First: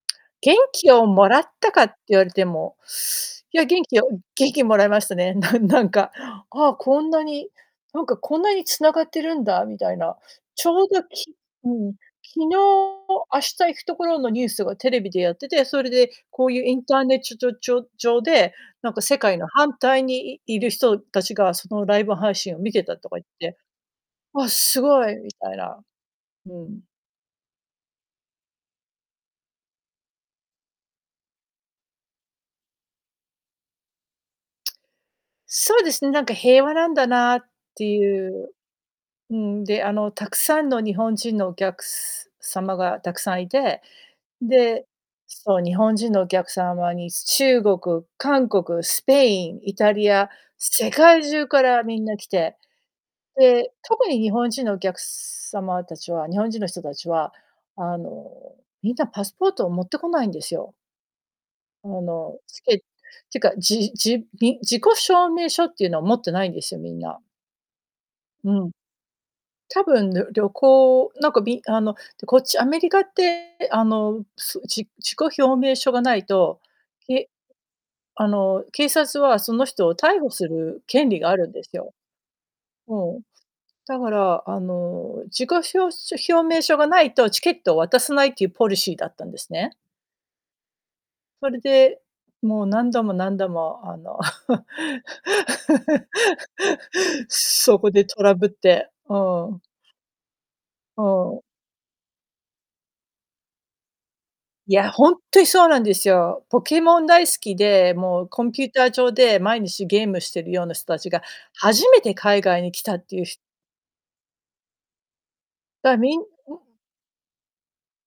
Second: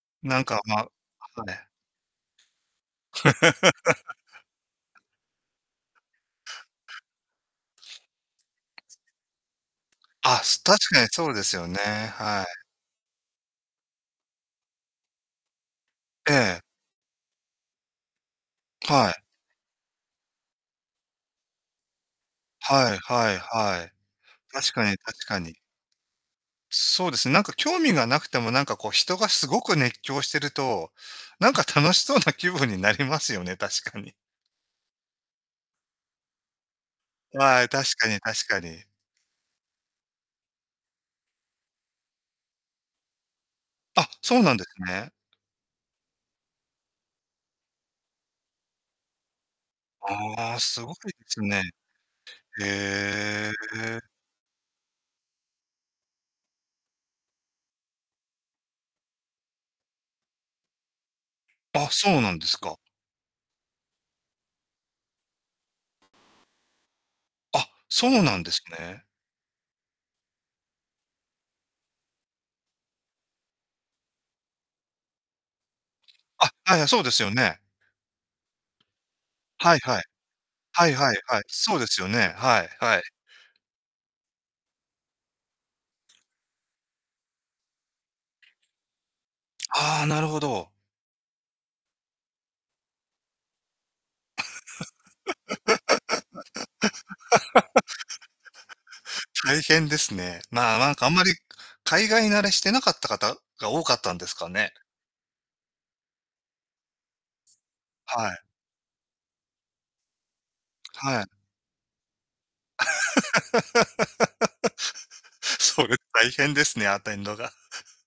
なん元か、ま、あっ気をもらぱっれ。たかって言われても、いや元気を 元気もらいましたね、なんなんか、ああ、こんなに、なんかこんなに繋がってるんだみたいな。あ、すち確ょうかど、にそうきですようね、ん、昨は日、い。明日行くところのニュースがテレビでやってて、それで、こうええ。ゆう、インターネッチョチョチョ上で、なんかは世い。界の反対に、いいる人たちが、そのライブ配信を見てはいたとか言っはいて、はい。あ、確すかにごい確みかたに。いな、うん。そうです、なんか興味がなくても、なんかこう、人がすごく熱狂してると、なんか楽しそうな気分になりますよね、確かに。そうですね、なんか平和なんだなっあい、て確かにゆ確うかに。うん、で、あの、たくさんの日本人のお客様が、たくさんいて、あ、そうなんですで、ね。そう、日本人のお客様に、中国、韓国、スペイン、イタリア、ああ、す世ごい界す中ね。からみんな来て、へで、え。特に日本人のお客様たちは日本人の人たちは、あの、みんなパスポートを持ってこないんですよ。ああ、そうなの、んですチか。ケてか、じじん、自己証明書ってゆうの持ってないんですよ、みんな。あ、そうなんでうすん。ね。多分、ぬ旅行なんか、みんあの、こっちアメリカって、あの、うつじ自己証明書がないあ、と、はいはい、そうですえ、よね。あの、警察は、そのはい人をはい。逮捕するはい権はい利があはい。るんですそうでよ。すよね。はいはい。うん、だから、あの、自己しょうしょひょうめいしょがないと、チケットを渡さないっていうポリシーだったんですね。はあ、なるほど。それで、もう、何度も何度も、あの そ こでトラブって、う大ん。変ですね。まあ、なんうかあんまり、かん。海外慣れしてなかった方が多かったんですかね。いや、ほんとにそうなんですよ。ポケモン大好きで、もはう、い。コンピューター上で毎日ゲームしてるような人たちはがい。初めて海外に来たってゆう、ひ それだみんん。大変ですね、アテンドが。